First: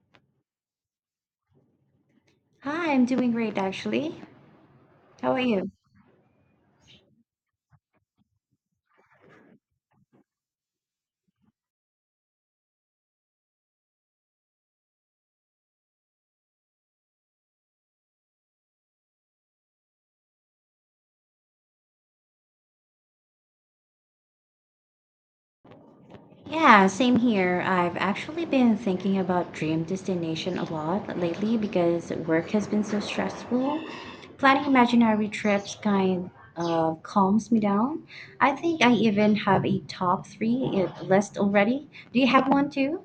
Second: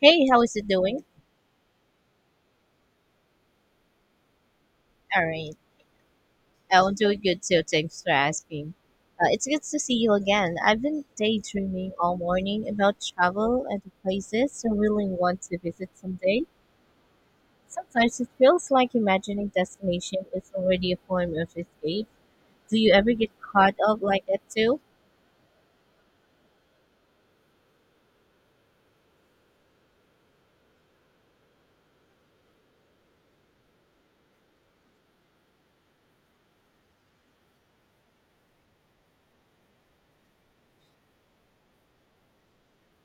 Hey, how is it doing? Hi, I'm doing great actually. All How are right. you? I'm doing good too. Thanks for asking. It's good to see you again. I've been daydreaming all morning about travel and the places I really want to visit someday. Sometimes it feels like imagining destination is already a form of escape. Do you ever get caught up like that too? Yeah, same here. I've actually been thinking about dream destination a lot lately because work has been so stressful. Planning imaginary trips kind of calms me down. I think I even have a top three list already. Do you have one too?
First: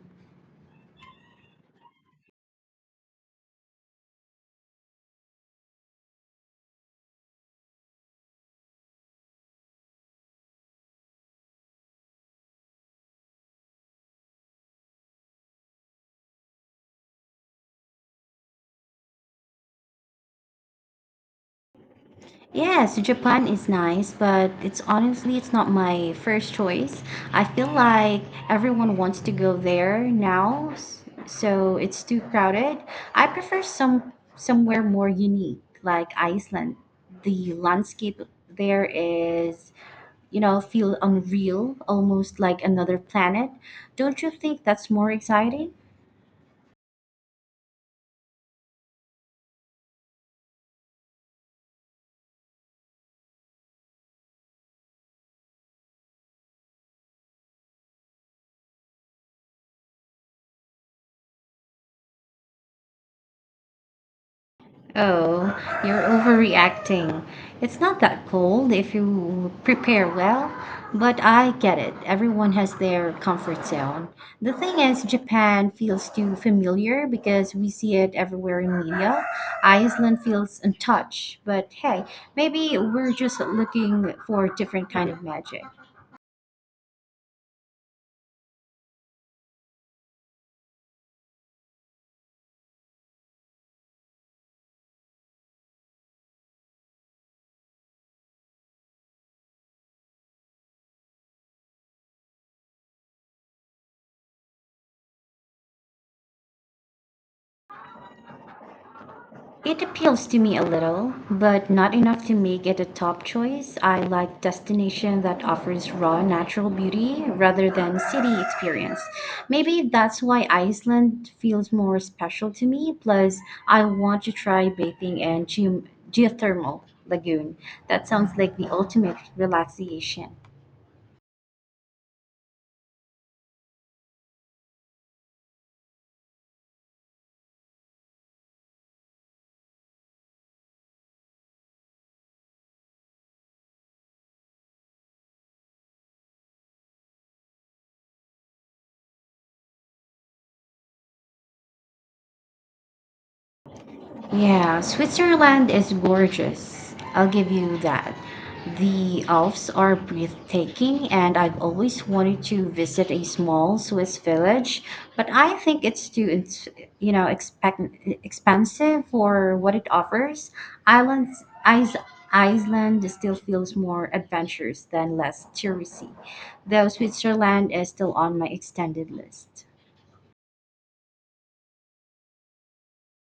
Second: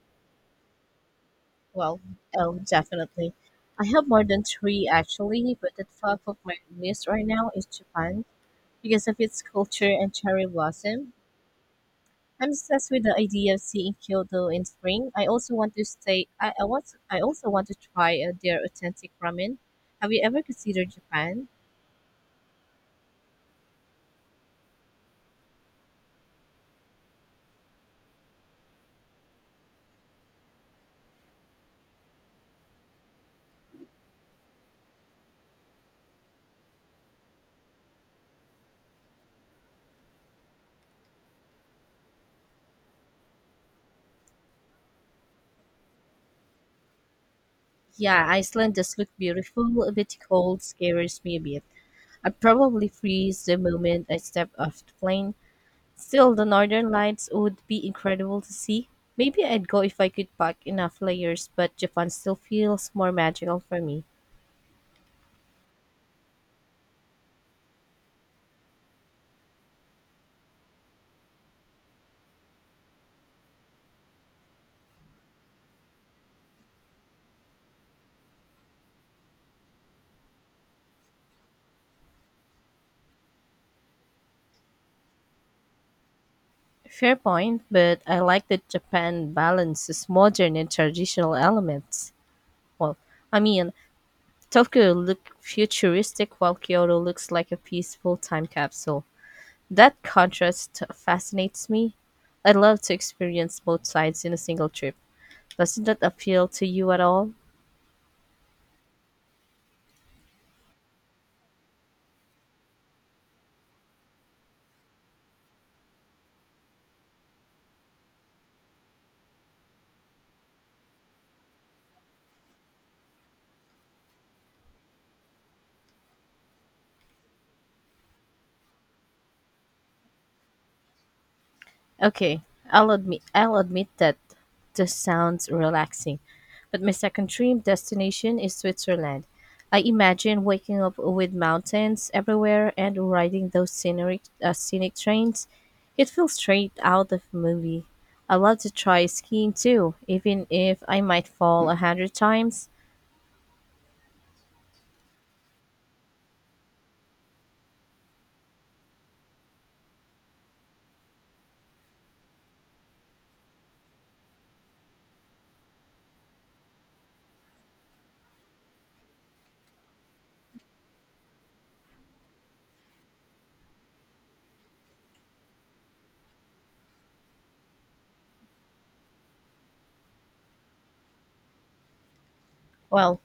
Well, oh, definitely. I have more than three actually, but the top of my list right now is Japan because of its culture and cherry blossom. I'm obsessed with the idea of seeing Kyoto in spring. I also want to stay. I also want to try their authentic ramen. Have you ever considered Japan? Yes, Japan is nice, but it's honestly it's not my first choice. I feel like everyone wants to go there now, so it's too crowded. I prefer somewhere more unique, like Iceland. The landscape there is, you know, feel unreal, almost like another planet. Don't you think that's more exciting? Yeah, Iceland does look beautiful, a bit cold, scares me a bit. I'd probably freeze the moment I step off the plane. Still, the northern lights would be incredible to see. Maybe I'd go if I could pack enough layers, but Japan still feels more magical for me. Oh, you're overreacting. It's not that cold if you prepare well, but I get it. Everyone has their comfort zone. The thing is, Japan feels too familiar because we see it everywhere in media. Iceland feels untouched, but hey, maybe we're just looking for a different kind of magic. Fair point, but I like that Japan balances modern and traditional elements. Well, I mean, Tokyo looked futuristic while Kyoto looks like a peaceful time capsule. That contrast fascinates me. I'd love to experience both sides in a single trip. Doesn't that appeal to you at all? It appeals to me a little, but not enough to make it a top choice. I like destination that offers raw natural beauty rather than city experience. Maybe that's why Iceland feels more special to me. Plus, I want to try bathing in geothermal lagoon. That sounds like the ultimate relaxation. Okay, I'll admit that this sounds relaxing, but my second dream destination is Switzerland. I imagine waking up with mountains everywhere and riding those scenic trains. It feels straight out of a movie. I love to try skiing too, even if I might fall a hundred times. Yeah, Switzerland is gorgeous. I'll give you that. The Alps are breathtaking, and I've always wanted to visit a small Swiss village, but I think it's too, you know, expensive for what it offers. Islands, Is- Iceland still feels more adventurous than less touristy, though Switzerland is still on my extended list. Well,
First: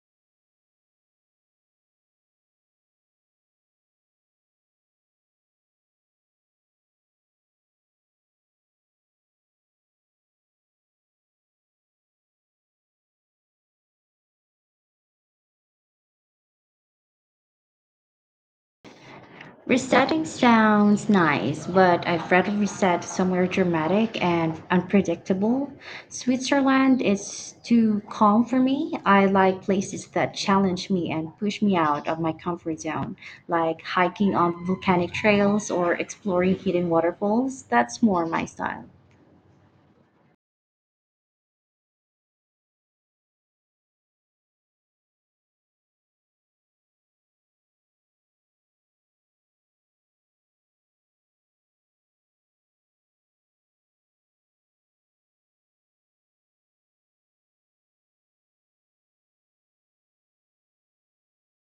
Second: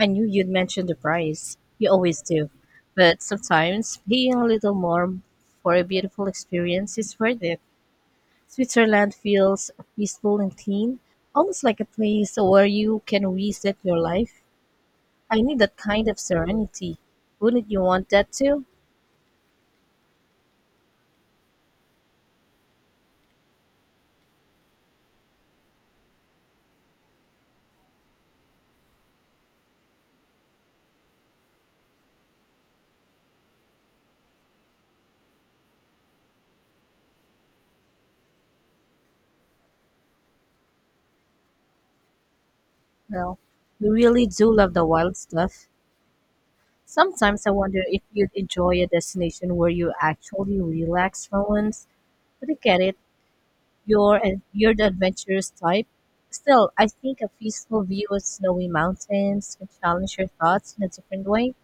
I knew you'd mention the price. You always do. But sometimes paying a little more for a beautiful experience is worth it. Switzerland feels peaceful and clean, almost like a place where you can reset your life. I need that kind of serenity. Wouldn't you want that too? Resetting sounds nice, but I'd rather reset somewhere dramatic and unpredictable. Switzerland is too calm for me. I like places that challenge me and push me out of my comfort zone, like hiking on volcanic trails or exploring hidden waterfalls. That's more my style. Well, we really do love the wild stuff. Sometimes I wonder if you'd enjoy a destination where you actually relax for once. But I get it. You're the adventurous type. Still, I think a peaceful view of snowy mountains can challenge your thoughts in a different way.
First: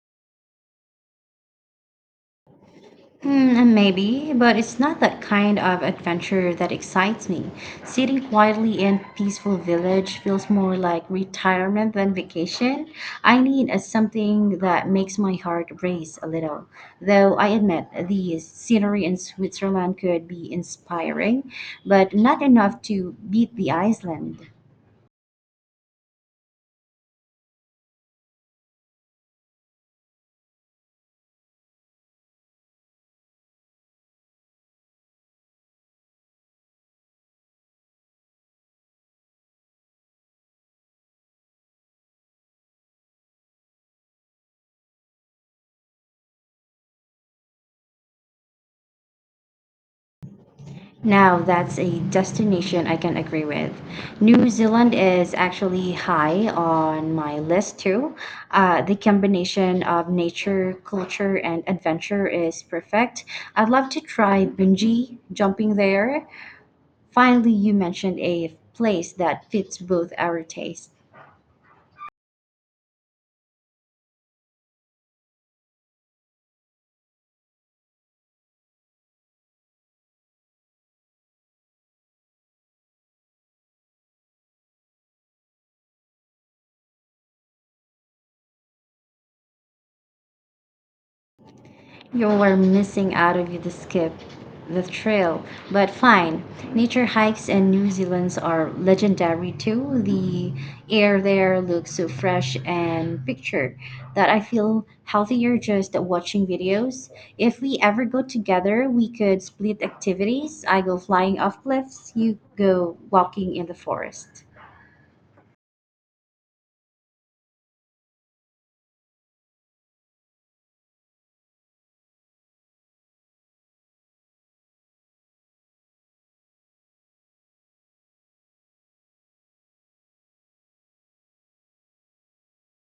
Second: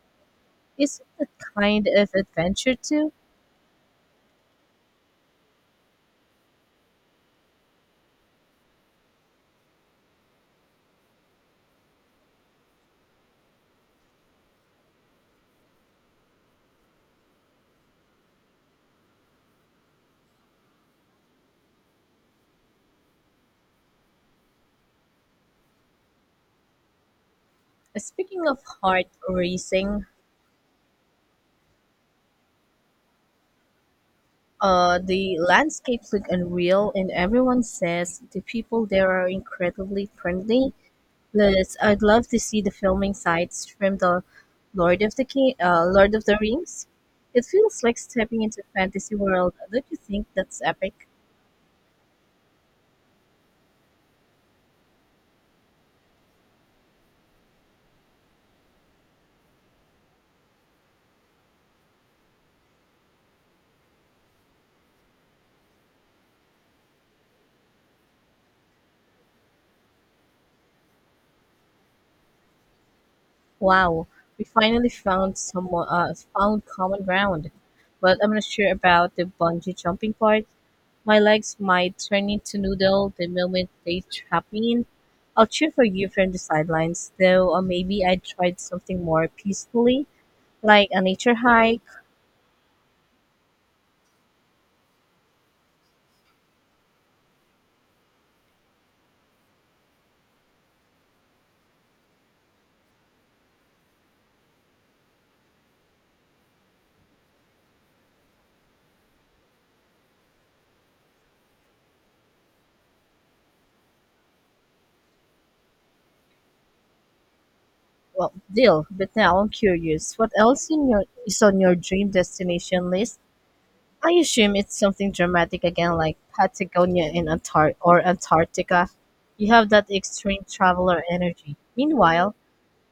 Isn't that kind of adventure too? Mm, maybe, but it's not that kind of adventure that excites me. Sitting quietly in peaceful village feels more like retirement than vacation. I need a something that makes my heart race a little. Though I admit the scenery in Switzerland could be inspiring, but not enough to beat the Iceland. Speaking of heart racing, the landscapes look unreal, and everyone says the people there are incredibly friendly. Liz, I'd love to see the filming sites from the Lord of the Rings. It feels like stepping into a fantasy world. Don't you think that's epic? Now, that's a destination I can agree with. New Zealand is actually high on my list too. The combination of nature, culture, and adventure is perfect. I'd love to try bungee jumping there. Finally, you mentioned a place that fits both our tastes. Wow, we finally found common ground. But I'm not sure about the bungee jumping part. My legs might turn into noodle the moment they tap me in. I'll cheer for you from the sidelines, though. Or maybe I tried something more peacefully, like a nature hike. You were missing out of the skip, the trail, but fine. Nature hikes in New Zealand are legendary too. The air there looks so fresh and pictured that I feel healthier just watching videos. If we ever go together, we could split activities. I go flying off cliffs, you go walking in the forest. Well, deal. But now I'm curious. What else in your is on your dream destination list? I assume it's something dramatic again, like Patagonia in Antar- or Antarctica. You have that extreme traveler energy. Meanwhile,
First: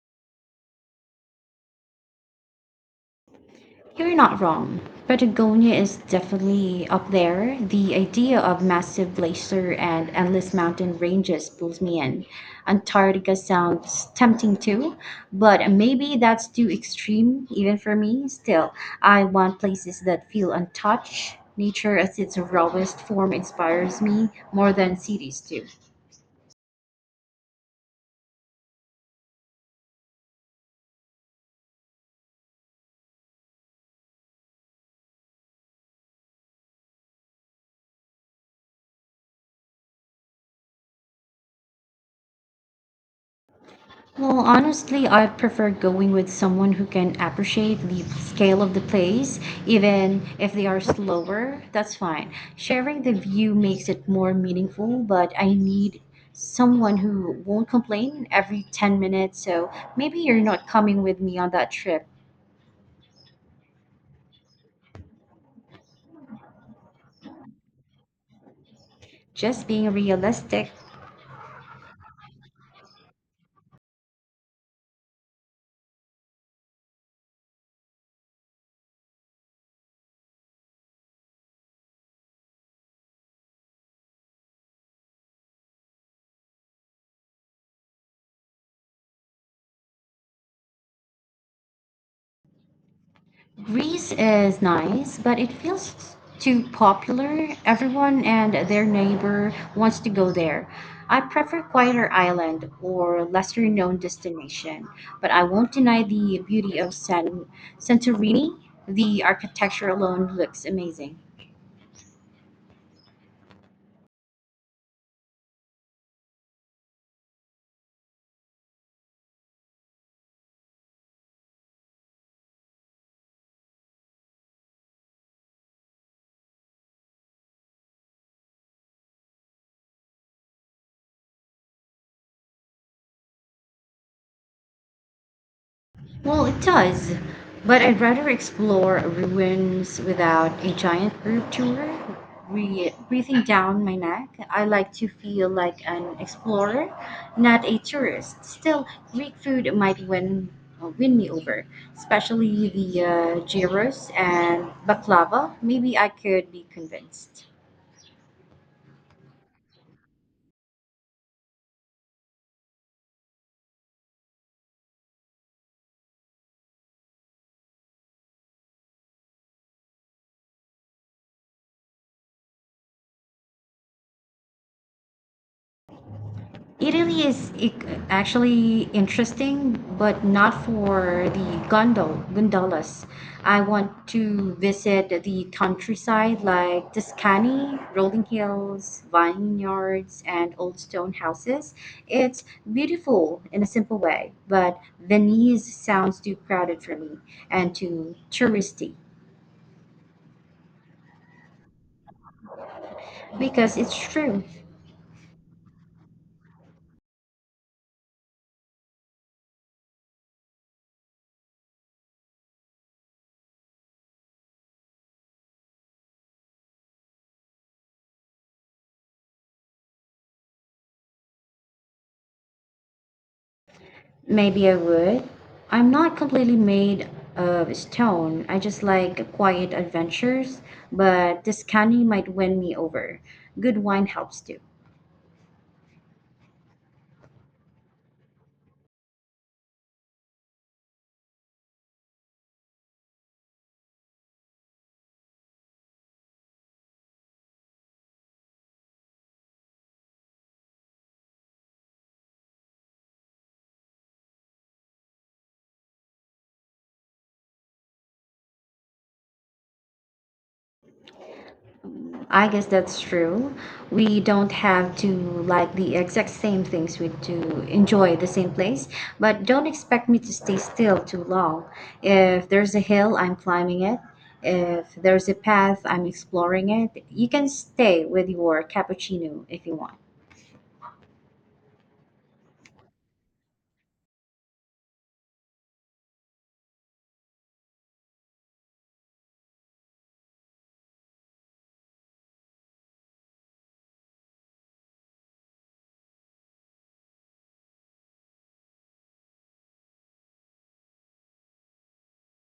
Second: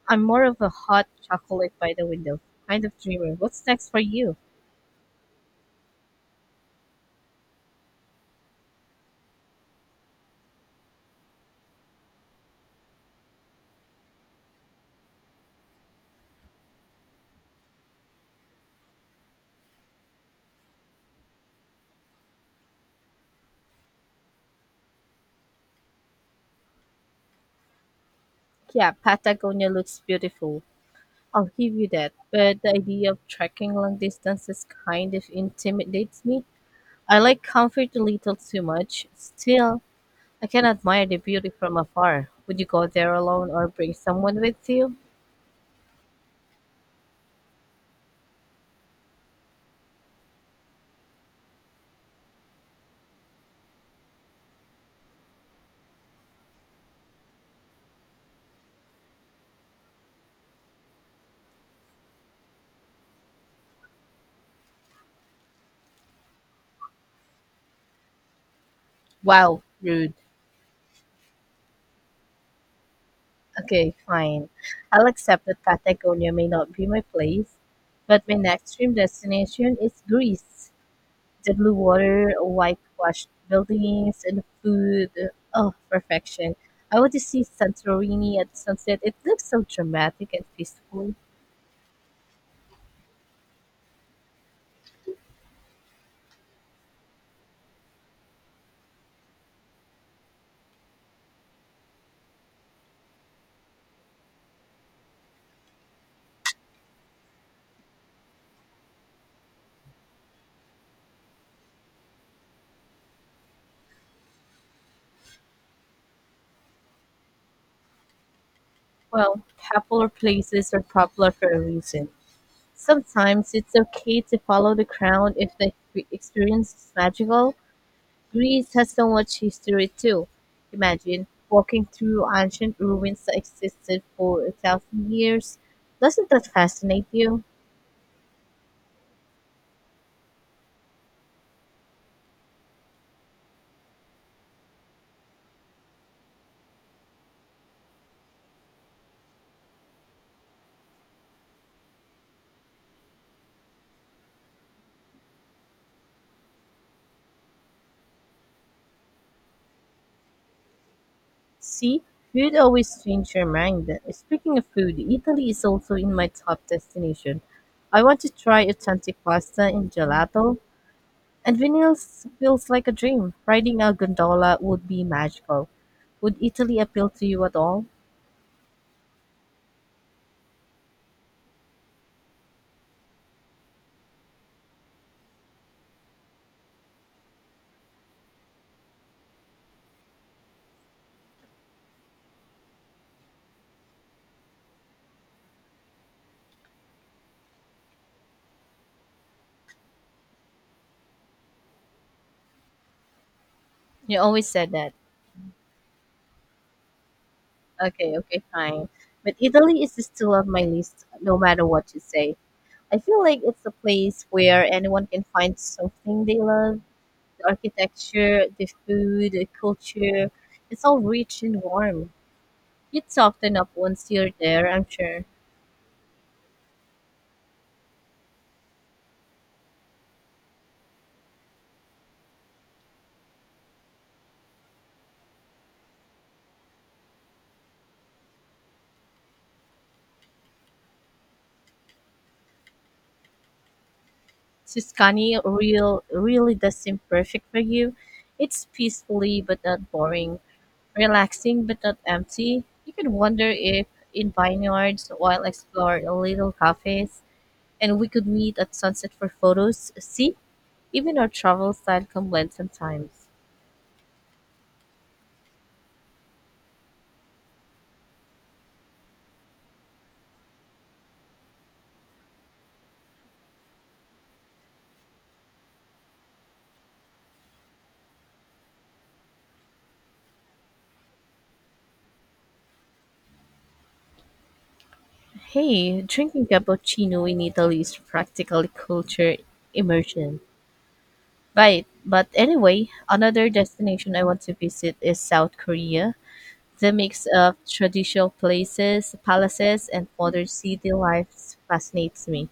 I'm more of a hot chocolate by the window kind of dreamer. What's next for You're you? not wrong. Patagonia is definitely up there. The idea of massive glacier and endless mountain ranges pulls me in. Antarctica sounds tempting too, but maybe that's too extreme even for me. Still, I want places that feel untouched. Nature as its rawest form inspires me more than cities do. Yeah, Patagonia looks beautiful. I'll give you that. But the idea of trekking long distances kind of intimidates me. I like comfort a little too much. Still, I can admire the beauty from afar. Would you go there alone or bring someone Well, with you? honestly, I prefer going with someone who can appreciate the scale of the place, even if they are slower. That's fine. Sharing the view makes it more meaningful, but I need someone who won't complain every 10 minutes. So maybe you're not coming with me on that trip. Wow, Just being rude. realistic. Okay, fine. I'll accept that Patagonia may not be my place, but my next dream destination is Greece. The blue water, whitewashed buildings, and food. Oh, perfection. I want to see Santorini at sunset. It looks so dramatic and peaceful. Greece is nice, but it feels too popular. Everyone and their neighbor wants to go there. I prefer quieter island or lesser known destination, but I won't deny the beauty of Santorini. The architecture alone looks amazing. Well, popular places are popular for a reason. Sometimes it's okay to follow the crowd if the experience is magical. Greece has so much history too. Imagine walking through ancient ruins that existed for a thousand years. Doesn't Well, that it fascinate does, you? but I'd rather explore ruins without a giant group tour breathing down my neck. I like to feel like an explorer, not a tourist. Still, Greek food might win, win me over, especially the gyros and baklava. Maybe I could be convinced. See, food always changes your mind. Speaking of food, Italy is also in my top destination. I want to try authentic pasta and gelato, and Venice feels like a dream. Riding a gondola would be magical. Would Italy appeal to Italy you is at all? Actually interesting, but not for the gondolas. I want to visit the countryside, like Tuscany, rolling hills, vineyards, and old stone houses. It's beautiful in a simple way, but Venice sounds too crowded for me and too touristy. Because it's You true. always said that. Okay, fine. But Italy is still on my list, no matter what you say. I feel like it's a place where anyone can find something they love: the architecture, the food, the culture. It's all rich and warm. You soften up once you're there, Maybe I I'm sure. would. I'm not completely made of stone. I just like quiet adventures, but this candy might win me over. Good wine helps too. Tuscany really does seem perfect for you. It's peacefully but not boring, relaxing but not empty. You could wander if in vineyards while explore little cafes, and we could meet at sunset for photos. See, even our travel style can I blend guess that's sometimes. true. We don't have to like the exact same things we do enjoy the same place, but don't expect me to stay still too long. If there's a hill, I'm climbing it. If there's a path, I'm exploring it. You can stay with your cappuccino if you want. Hey, drinking cappuccino in Italy is practically culture immersion. Right. But anyway, another destination I want to visit is South Korea. The mix of traditional places, palaces, and modern city life fascinates me.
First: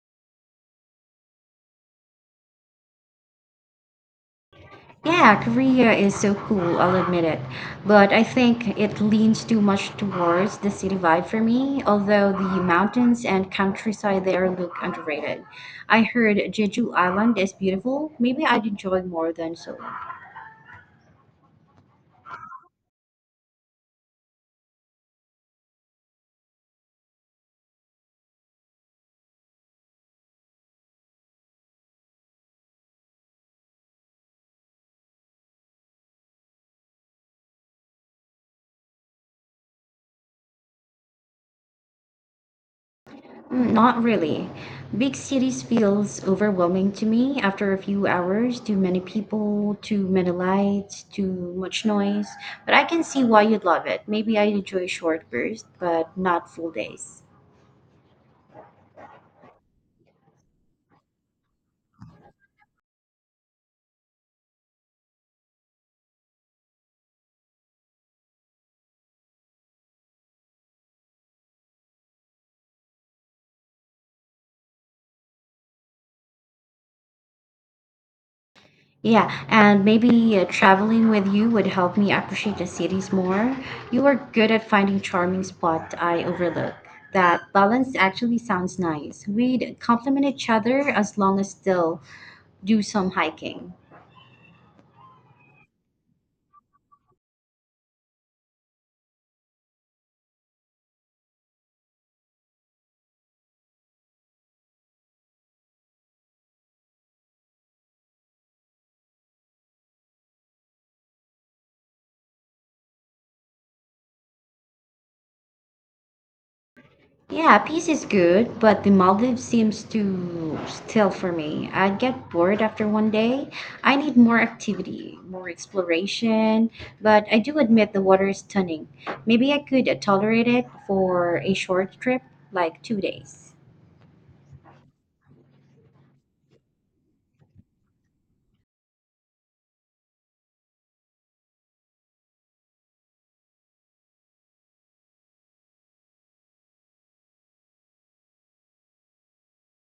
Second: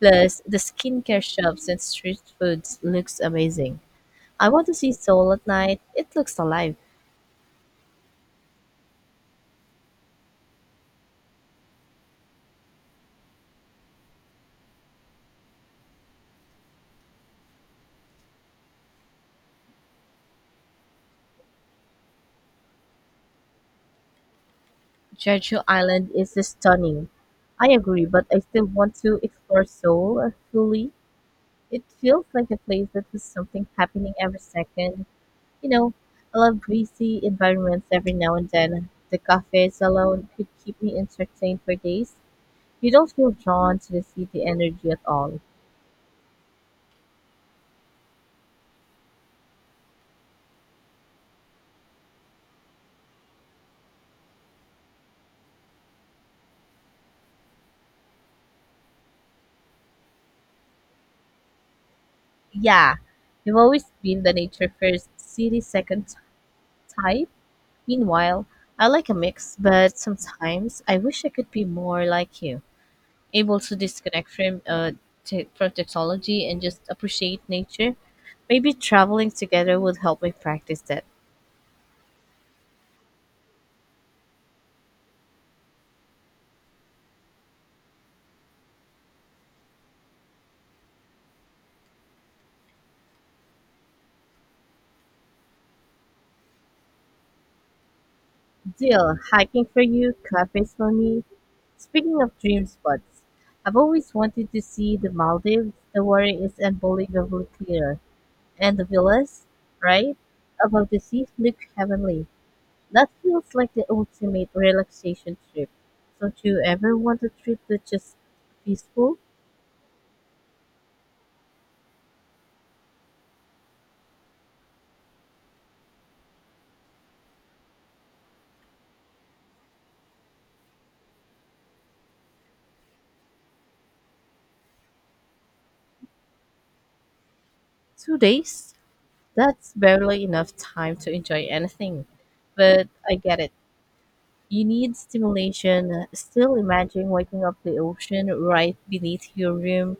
Plus, the skincare shops and street foods looks amazing. I want to see Seoul Yeah, at night. Korea It is so looks alive. cool, I'll admit it. But I think it leans too much towards the city vibe for me, although the mountains and countryside there look underrated. I heard Jeju Island is beautiful. Maybe I'd enjoy more than Seoul. Jeju Island is stunning. I agree, but I still want to explore Seoul fully. It feels like a place that has something happening every second. You know, I love breezy environments every now and then. The cafes alone could keep me entertained for days. You don't feel Mm, drawn to not the city really. energy at Big all. cities feels overwhelming to me after a few hours, too many people, too many lights, too much noise. But I can see why you'd love it. Maybe I'd enjoy short bursts, but not full days. Yeah, I've always been the nature first, city second type. Meanwhile, I like a mix, but sometimes I wish I could be more like you, able to disconnect from from technology and just appreciate nature. Maybe traveling Yeah, together and would help me maybe practice that. traveling with you would help me appreciate the cities more. You are good at finding charming spots I overlook. That balance actually sounds nice. We'd complement each other as long as still do some hiking. Deal: hiking for you, cafes for me. Speaking of dream spots, I've always wanted to see the Maldives. The water is unbelievably clear, and the villas, right, above the sea look heavenly. That feels like the ultimate relaxation trip. Don't you ever want a Yeah, trip peace that's is just good, but the peaceful? Maldives seems too still for me. I get bored after 1 day. I need more activity, more exploration, but I do admit the water is stunning. Maybe I could tolerate it for a short trip, like 2 days. 2 days? That's barely enough time to enjoy anything. But I get it. You need stimulation. Still imagine waking up the ocean right beneath your room.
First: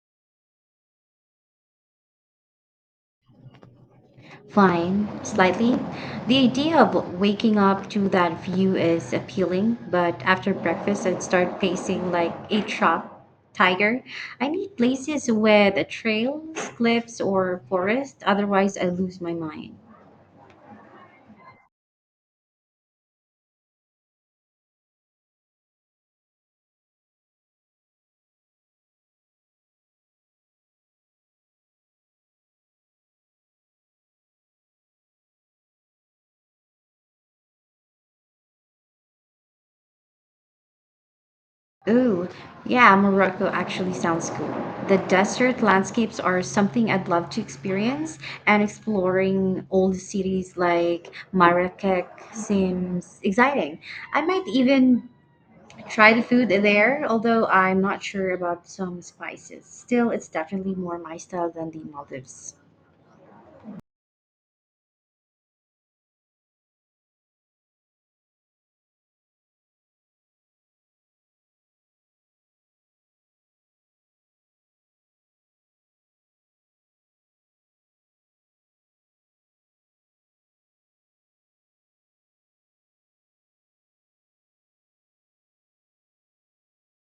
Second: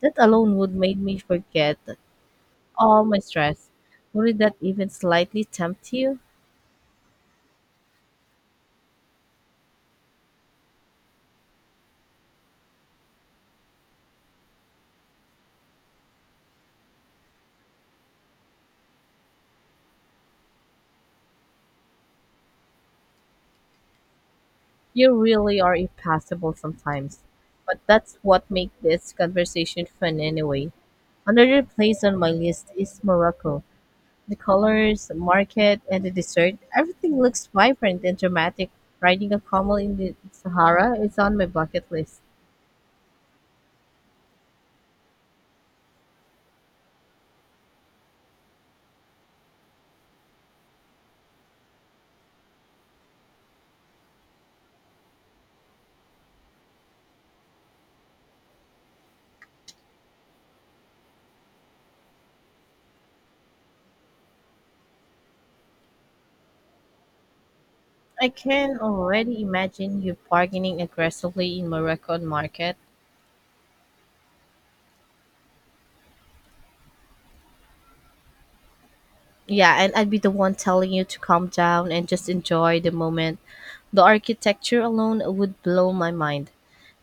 That alone would make me forget all my stress. Would that even Fine, slightly slightly. tempt you? The idea of waking up to that view is appealing, but after breakfast I'd start pacing like a trapped tiger. I need places with trails, cliffs, or forest, otherwise I lose my mind. You really are impassable sometimes. But that's what makes this conversation fun anyway. Another place on my list is Morocco. The colors, the market, and the dessert, everything looks vibrant and dramatic. Riding a camel in the Sahara is on my bucket list. Ooh, yeah, Morocco actually sounds cool. The desert landscapes are something I'd love to experience, and exploring old cities like Marrakech seems exciting. I might even try the food there, although I'm not sure about some spices. Still, it's definitely more my style than the Maldives. I can already imagine you bargaining aggressively in Moroccan market. Yeah, and I'd be the one telling you to calm down and just enjoy the moment. The architecture alone would blow my mind.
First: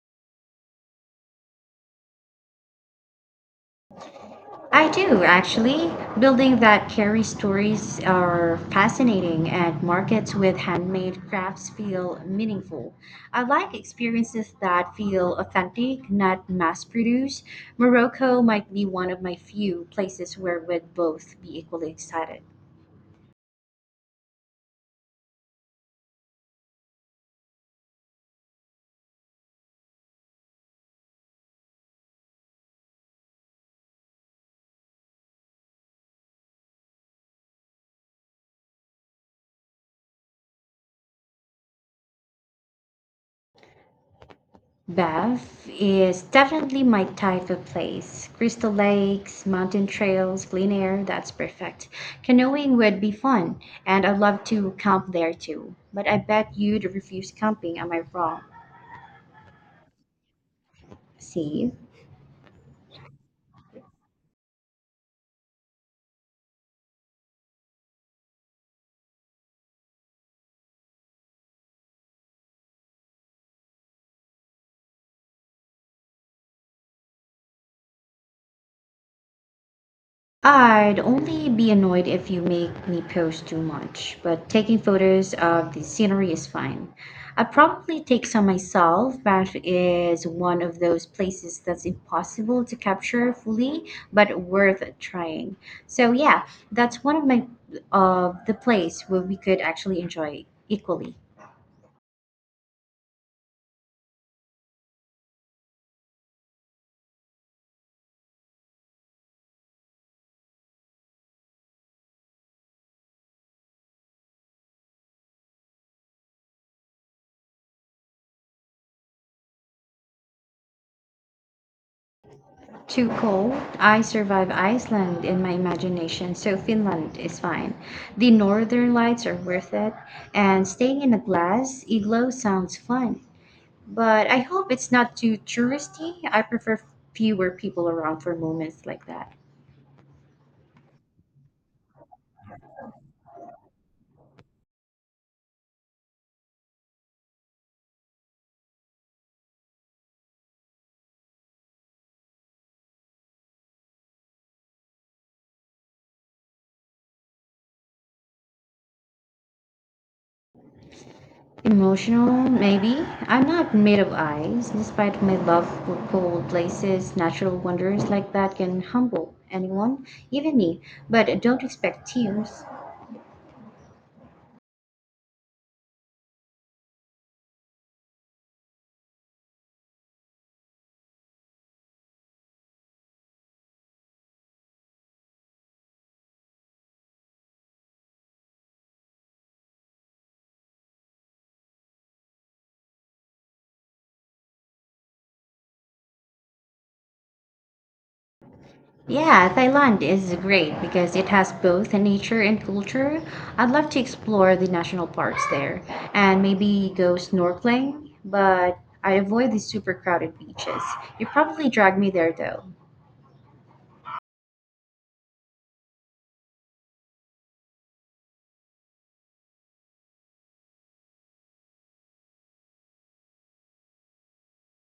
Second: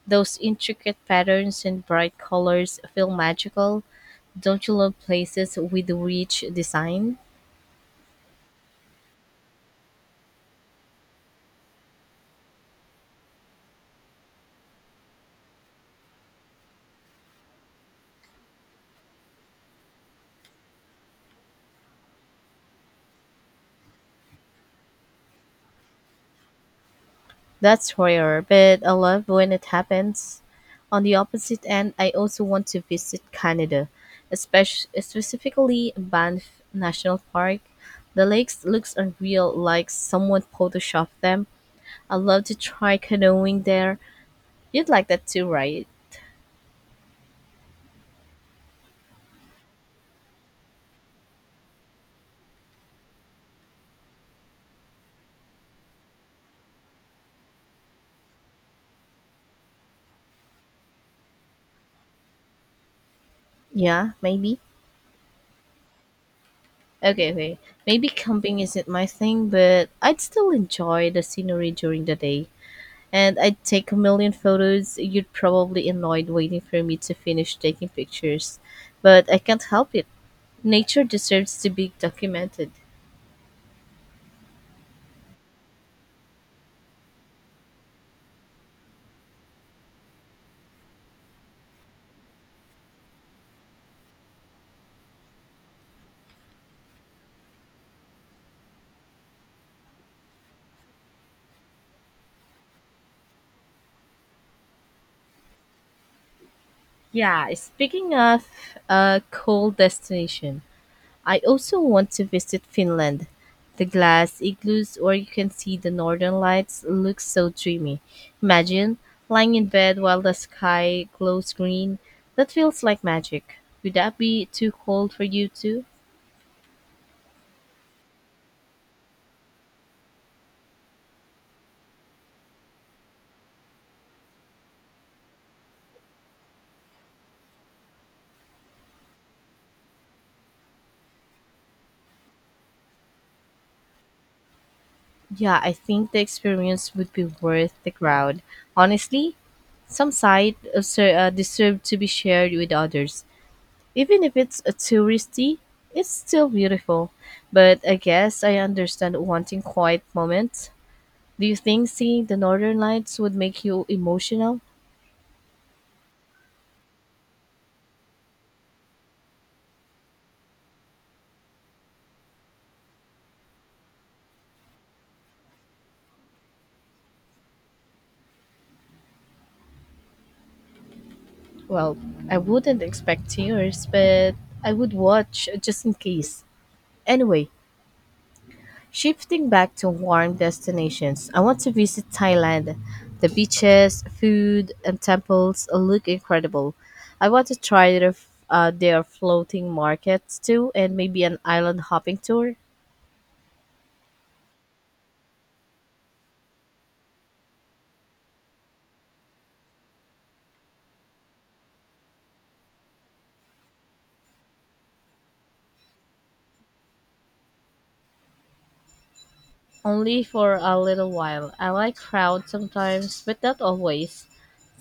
Those intricate patterns and bright colors feel magical. Don't you I love do, places with actually. rich Building that design? carry stories are fascinating, and markets with handmade crafts feel meaningful. I like experiences that feel authentic, not mass produced. Morocco might be one of my few places where we'd both be equally excited. That's rare, but I love when it happens. On the opposite end, I also want to visit Canada, especially specifically Banff National Park. The lakes looks unreal, like someone photoshopped them. I love to try canoeing there. You'd like that too, Bath right? is definitely my type of place. Crystal lakes, mountain trails, clean air, that's perfect. Canoeing would be fun, and I'd love to camp there too. But I bet you'd refuse camping, am I wrong? See? Yeah, maybe. Okay. Maybe camping isn't my thing, but I'd still enjoy the scenery during the day, and I'd take a million photos. You'd probably annoyed waiting for me to finish taking pictures, but I can't help it. I'd Nature only deserves to be be annoyed if you documented. make me post too much, but taking photos of the scenery is fine. I'd probably take some myself. Banff is one of those places that's impossible to capture fully, but worth trying. So yeah, that's one of my of the place where we could actually enjoy equally. Yeah, speaking of a cool destination, I also want to visit Finland. The glass igloos where you can see the northern lights looks so dreamy. Imagine lying in bed while the sky glows green. That feels like Too cold. magic. Would I that be survive too cold for Iceland in you my too? imagination, so Finland is fine. The northern lights are worth it, and staying in a glass igloo sounds fun. But I hope it's not too touristy. I prefer fewer people around for moments like that. Yeah, I think the experience would be worth the crowd. Honestly, some sites deserve to be shared with others. Even if it's a touristy, it's still beautiful. But I guess I understand wanting quiet moments. Do you think seeing the Emotional, northern maybe. lights would I'm make not you made of emotional? ice. Despite my love for cold places, natural wonders like that can humble anyone, even me. But don't expect tears. Well, I wouldn't expect tears, but I would watch just in case. Anyway, shifting back to warm destinations, I want to visit Thailand. The beaches, food, and temples look incredible. I want to try their Yeah, floating Thailand is markets too, great and because maybe it an has island both hopping nature tour. and culture. I'd love to explore the national parks there and maybe go snorkeling, but I avoid the super crowded beaches. You probably drag me there though. Only for a little while. I like crowds sometimes, but not always.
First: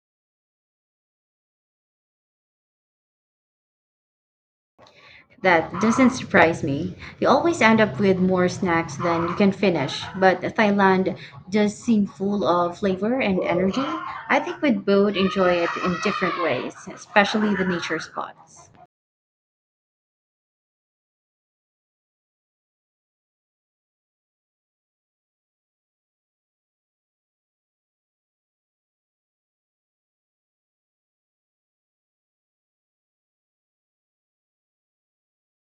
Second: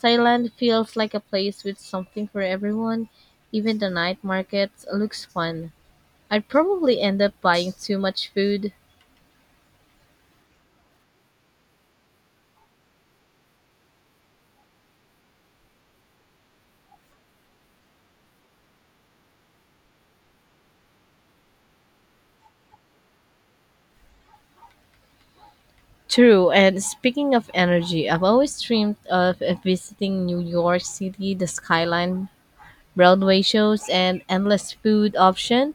Thailand feels like a place with something for everyone. Even the night markets looks That fun. doesn't I'd surprise me. probably end You up always buying end too up with much more food. snacks than you can finish, but Thailand does seem full of flavor and energy. I think we'd both enjoy it in different ways, especially the nature spots. True, and speaking of energy, I've always dreamed of visiting New York City. The skyline, Broadway shows, and endless food option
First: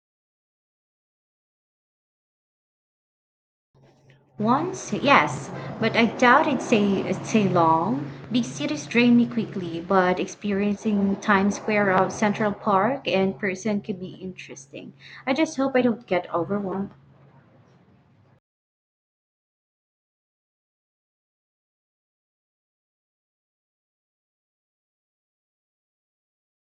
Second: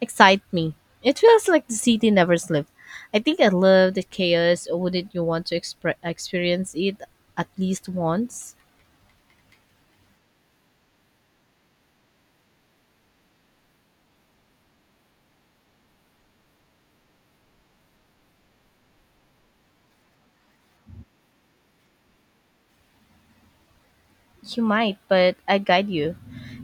excite me. It feels like the city never sleeps. I think I love the chaos. Once, Wouldn't you want yes, to but I doubt experience it it'd say at least long. Big once? cities drain me quickly, but experiencing Times Square of Central Park in person could be interesting. I just hope I don't get overwhelmed. You might, but I guide you.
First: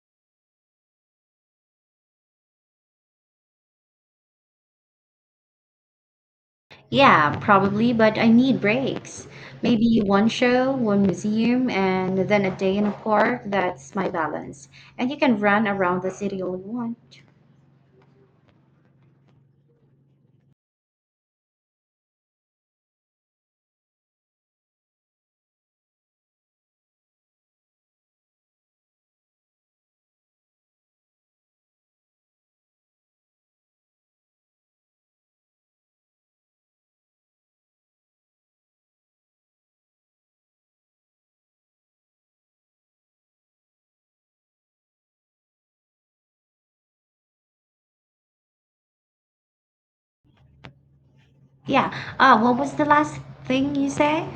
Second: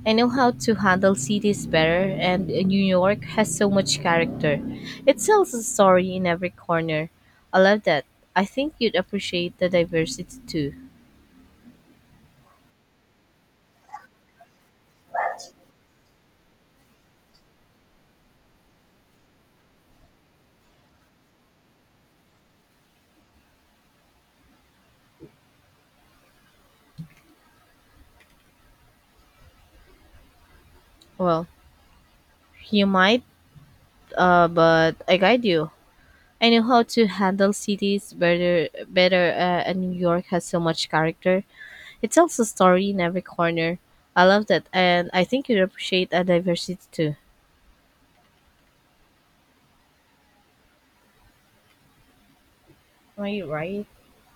I know how to handle cities better, and New York has so much character. It tells a story in every corner. Yeah, I love probably, that. but I I need think you'd breaks. appreciate the Maybe one diversity show, too. one museum, and then a day in a park. That's my balance. And you can run around the city all you want. Well, you might, but I guide you. I know how to handle cities better, and New York has so much character. It tells a story in every corner. I love that, and I think you'd appreciate the diversity too. Yeah. What was the last Are you thing right? you say?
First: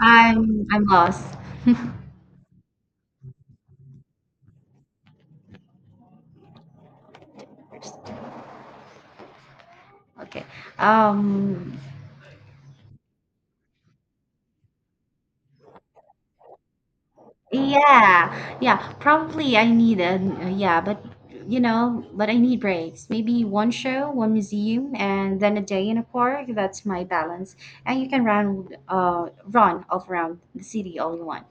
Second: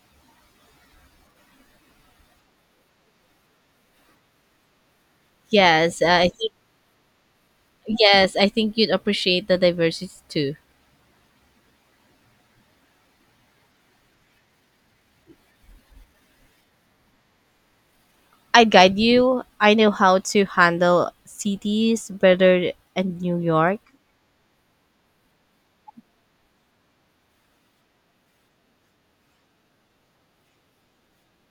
I'm lost. Yes, uh, I think Yes, I think you'd appreciate the diversity Okay. too. Um. Yeah. I Yeah. guide you. Probably I I know need a how to yeah, but handle you know, cities but I need better breaks. than New Maybe one York. show, one museum, and then a day in a park. That's my balance. And you can run, run all around the city all you want.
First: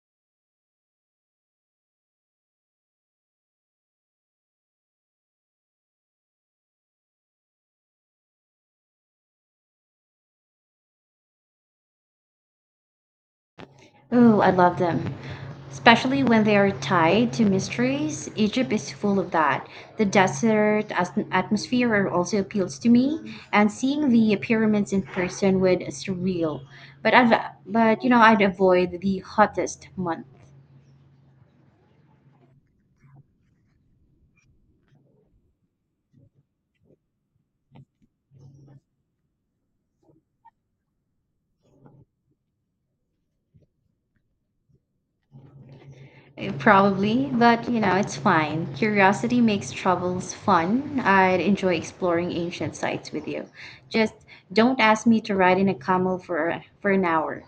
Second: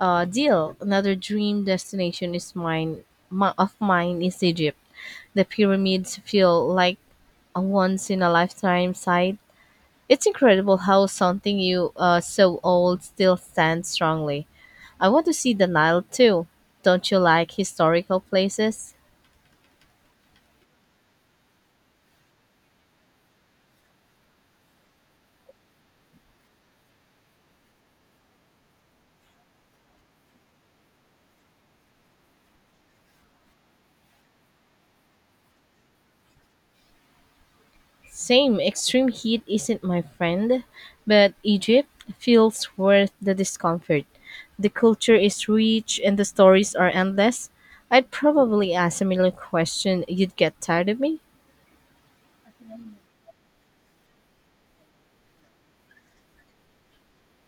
Deal. Another dream destination is mine. Of mine is Egypt. The pyramids feel like a once in a lifetime sight. It's incredible how something you so old still stands Oh, strongly. I love I them. want to see the Nile Especially when too. they are Don't you tied to like historical mysteries. Egypt is places? full of that. The atmosphere also appeals to me, and seeing the pyramids in person would surreal. But I've, but you know, I'd avoid the hottest month. Same, extreme heat isn't my friend, but Egypt feels worth the discomfort. The culture is rich and the Eh, stories are probably, endless. but you know, I'd it's fine. probably ask a million Curiosity makes questions. travels You'd get tired of fun. me? I'd enjoy exploring ancient sites with you. Just don't ask me to ride in a camel for an hour.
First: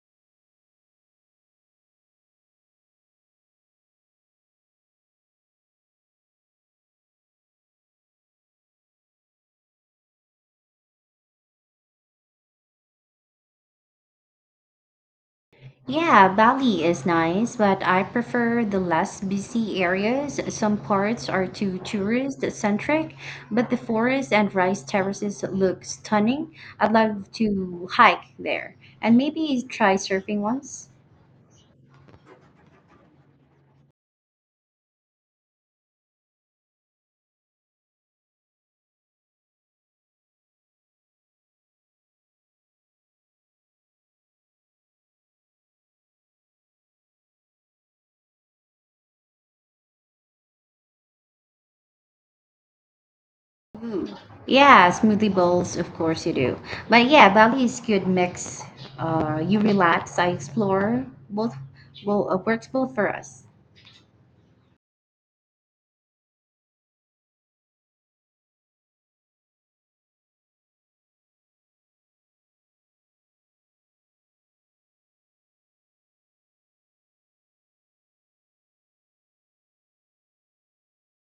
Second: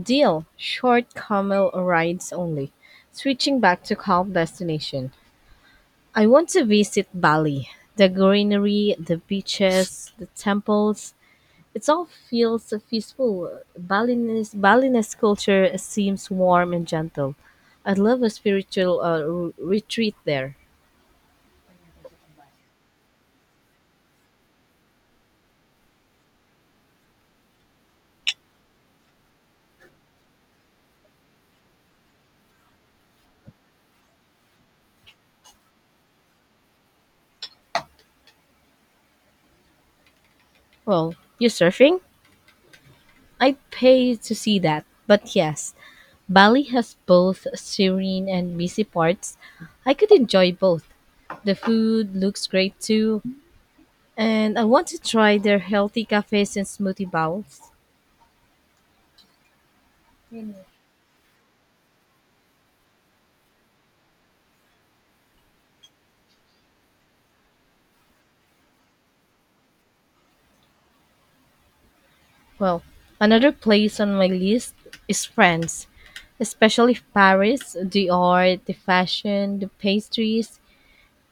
Deal. Short camel rides only. Switching back to calm destination. I want to visit Bali. The greenery, the beaches, the temples. It all feels so peaceful. Balinese culture Yeah, seems warm Bali and is gentle. nice, but I'd I love a prefer the spiritual less busy retreat areas. there. Some parts are too tourist centric, but the forests and rice terraces look stunning. I'd love to hike there and maybe try surfing once. Well, you're surfing? I'd pay to see that. But yes, Bali has both serene and busy parts. I could enjoy both. The food looks great too, and I want Yeah, to smoothie try their bowls, of healthy course you cafes do. and But smoothie yeah, Bali bowls. is good mix. You relax, I explore. Both will works well for us. Well, another place on my list is France, especially Paris, the art, the fashion, the pastries.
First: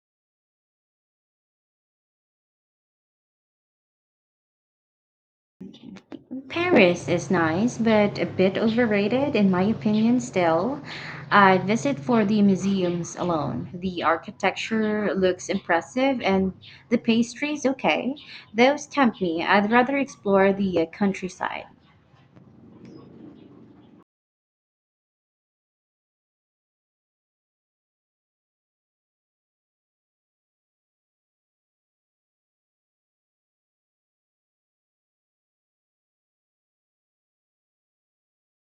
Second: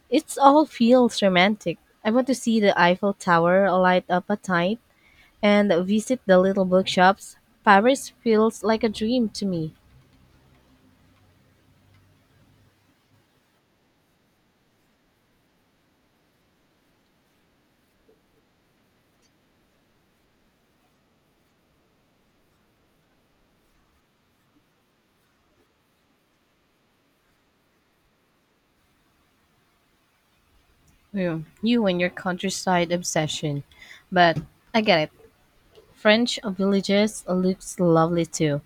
It all feels romantic. I want to see the Eiffel Tower light up at night and visit the little Paris is bookshops. nice, Paris but a bit feels like a dream overrated to in my me. opinion still. I visit for the museums alone. The architecture looks impressive and the pastries okay. Those tempt me. I'd rather explore the countryside. Yeah, you and your countryside obsession. But I get it. French villages looks lovely too.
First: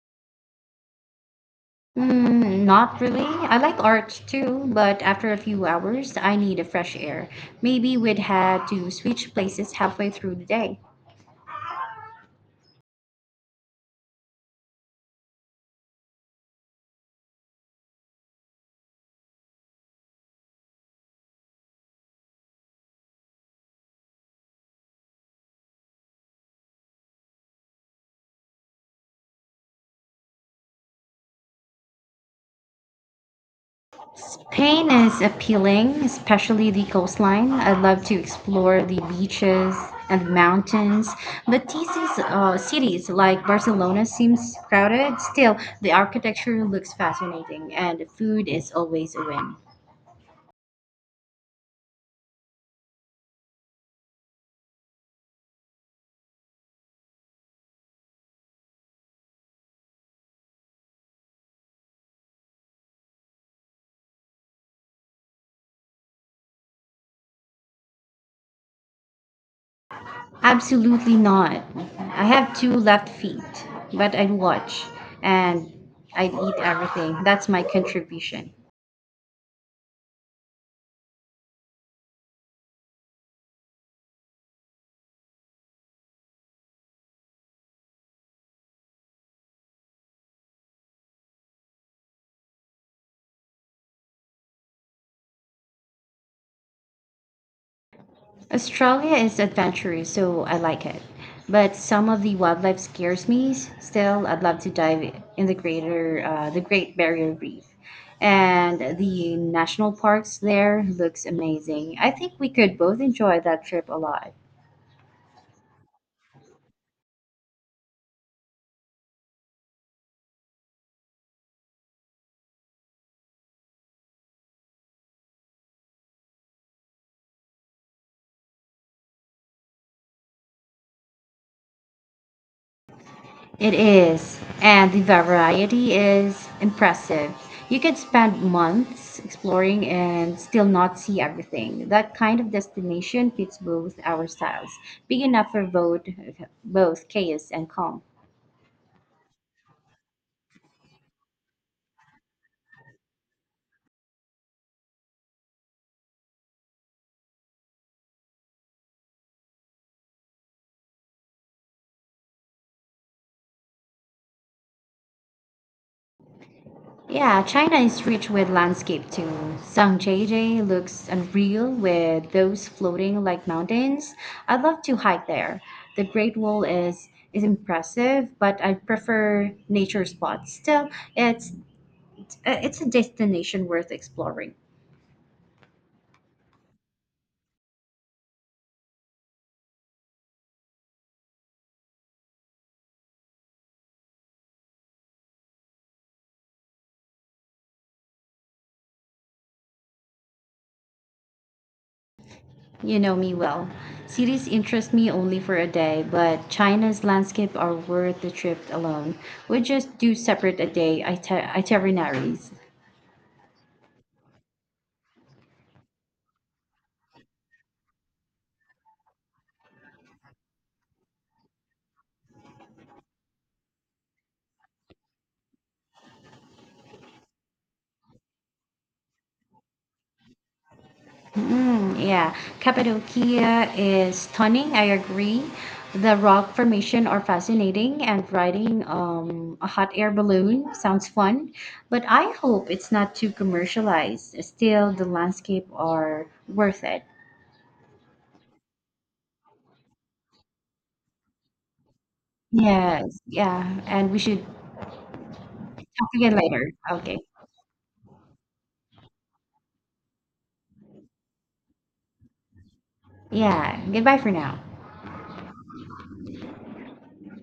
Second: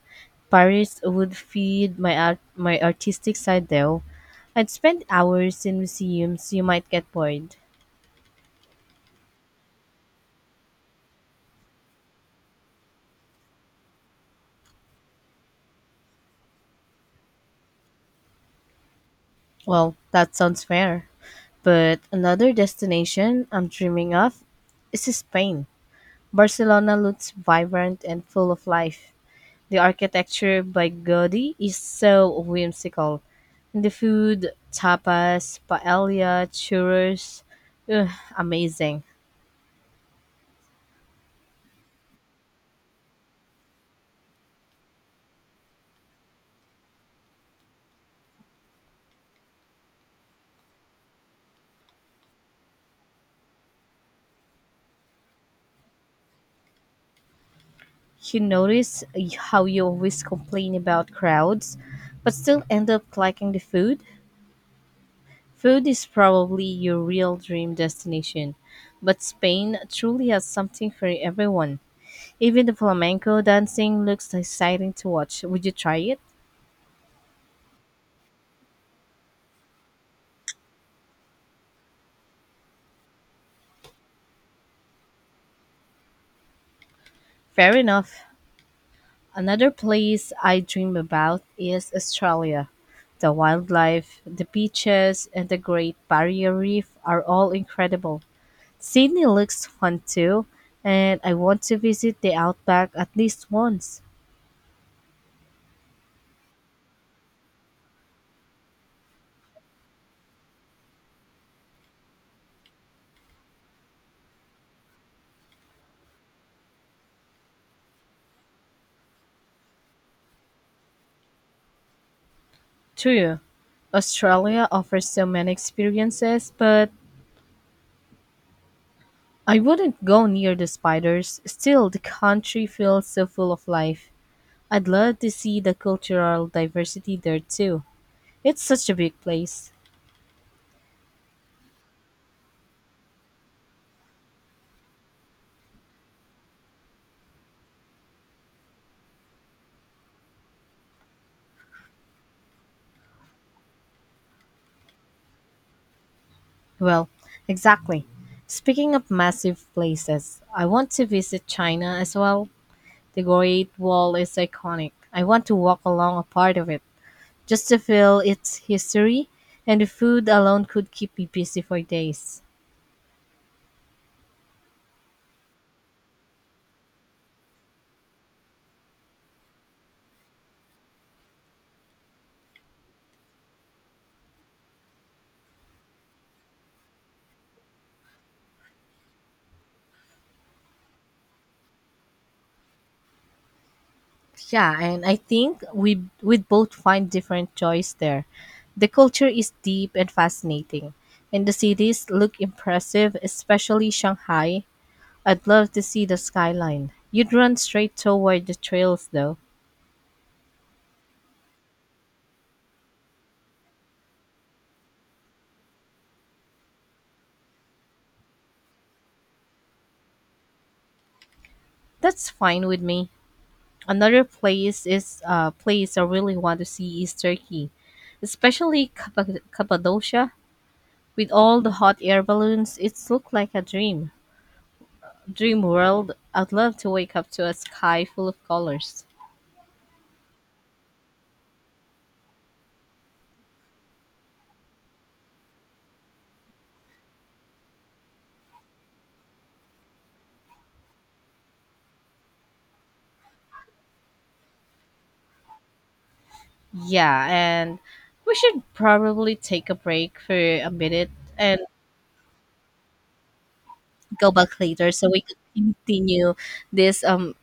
Paris would feed Mm, my not really. artistic I side like though. art I'd too, but spend after a hours few in hours, I museums. need You a might fresh get air. bored. Maybe we'd had to switch places halfway through the day. Well, that sounds fair. But another destination I'm dreaming of is Spain. Barcelona looks vibrant and full of life. The architecture by Gaudi is so whimsical. And the food, Spain is tapas, appealing, paella, especially the churros, coastline. I'd love ugh, to explore the amazing. beaches and mountains, but these cities like Barcelona seems crowded. Still, the architecture looks fascinating, and the food is always a win. You notice how you always complain about crowds, but still end up liking the food? Food is probably your real dream destination, but Spain truly has something for Absolutely not. everyone. I have Even two the left flamenco feet, dancing but I'd looks watch exciting to watch. Would and you try it? I'd eat everything. That's my contribution. Fair enough. Another place I dream about is Australia. The wildlife, the beaches, and the Great Barrier Reef are all incredible. Australia Sydney is looks fun adventurous, so too, I like it. and I want But to some visit of the the wildlife outback at scares least me. once. Still, I'd love to dive in the the Great Barrier Reef, and the national parks there looks amazing. I think we could both enjoy that trip a lot. True, Australia offers so many experiences, but I wouldn't go near the spiders. Still, the country feels so full of It life. is, I'd and the love to see the variety cultural is diversity impressive. there You too. can spend It's such a months big place. exploring and still not see everything. That kind of destination fits both our styles, big enough for both, both chaos and calm. Well, exactly. Speaking of massive places, I want to visit China as well. The Great Wall is iconic. I want to walk along a part of it. Yeah, Just to China is feel rich with its landscape history, too. and the food alone Sangjeijie could looks keep me busy unreal for with days. those floating like mountains. I'd love to hike there. The Great Wall is impressive, but I prefer nature spots. Still, it's It's a destination worth exploring. Yeah, and I think we'd both find different joys there. The culture is deep and fascinating, and the cities look You impressive, know me well. especially Cities Shanghai. interest me only I'd for a love to see day, the but skyline. China's You'd landscape run are straight worth the toward the trip trails alone. though. We just do separate a day itineraries. That's fine with me. Another place is Place I really want to see is Turkey, especially Cappadocia. With all the hot Mm, air yeah, balloons, it looked like a Cappadocia dream. is stunning. I agree. Dream The world. I'd rock love to formation wake are up to a fascinating, sky full and of riding colors. A hot air balloon sounds fun. But I hope it's not too commercialized. Still, the landscape are worth it. Yes, yeah, and we should talk again later. Okay. Yeah, and we should probably take a break for a minute and Yeah, goodbye go for now. back later so we could continue this um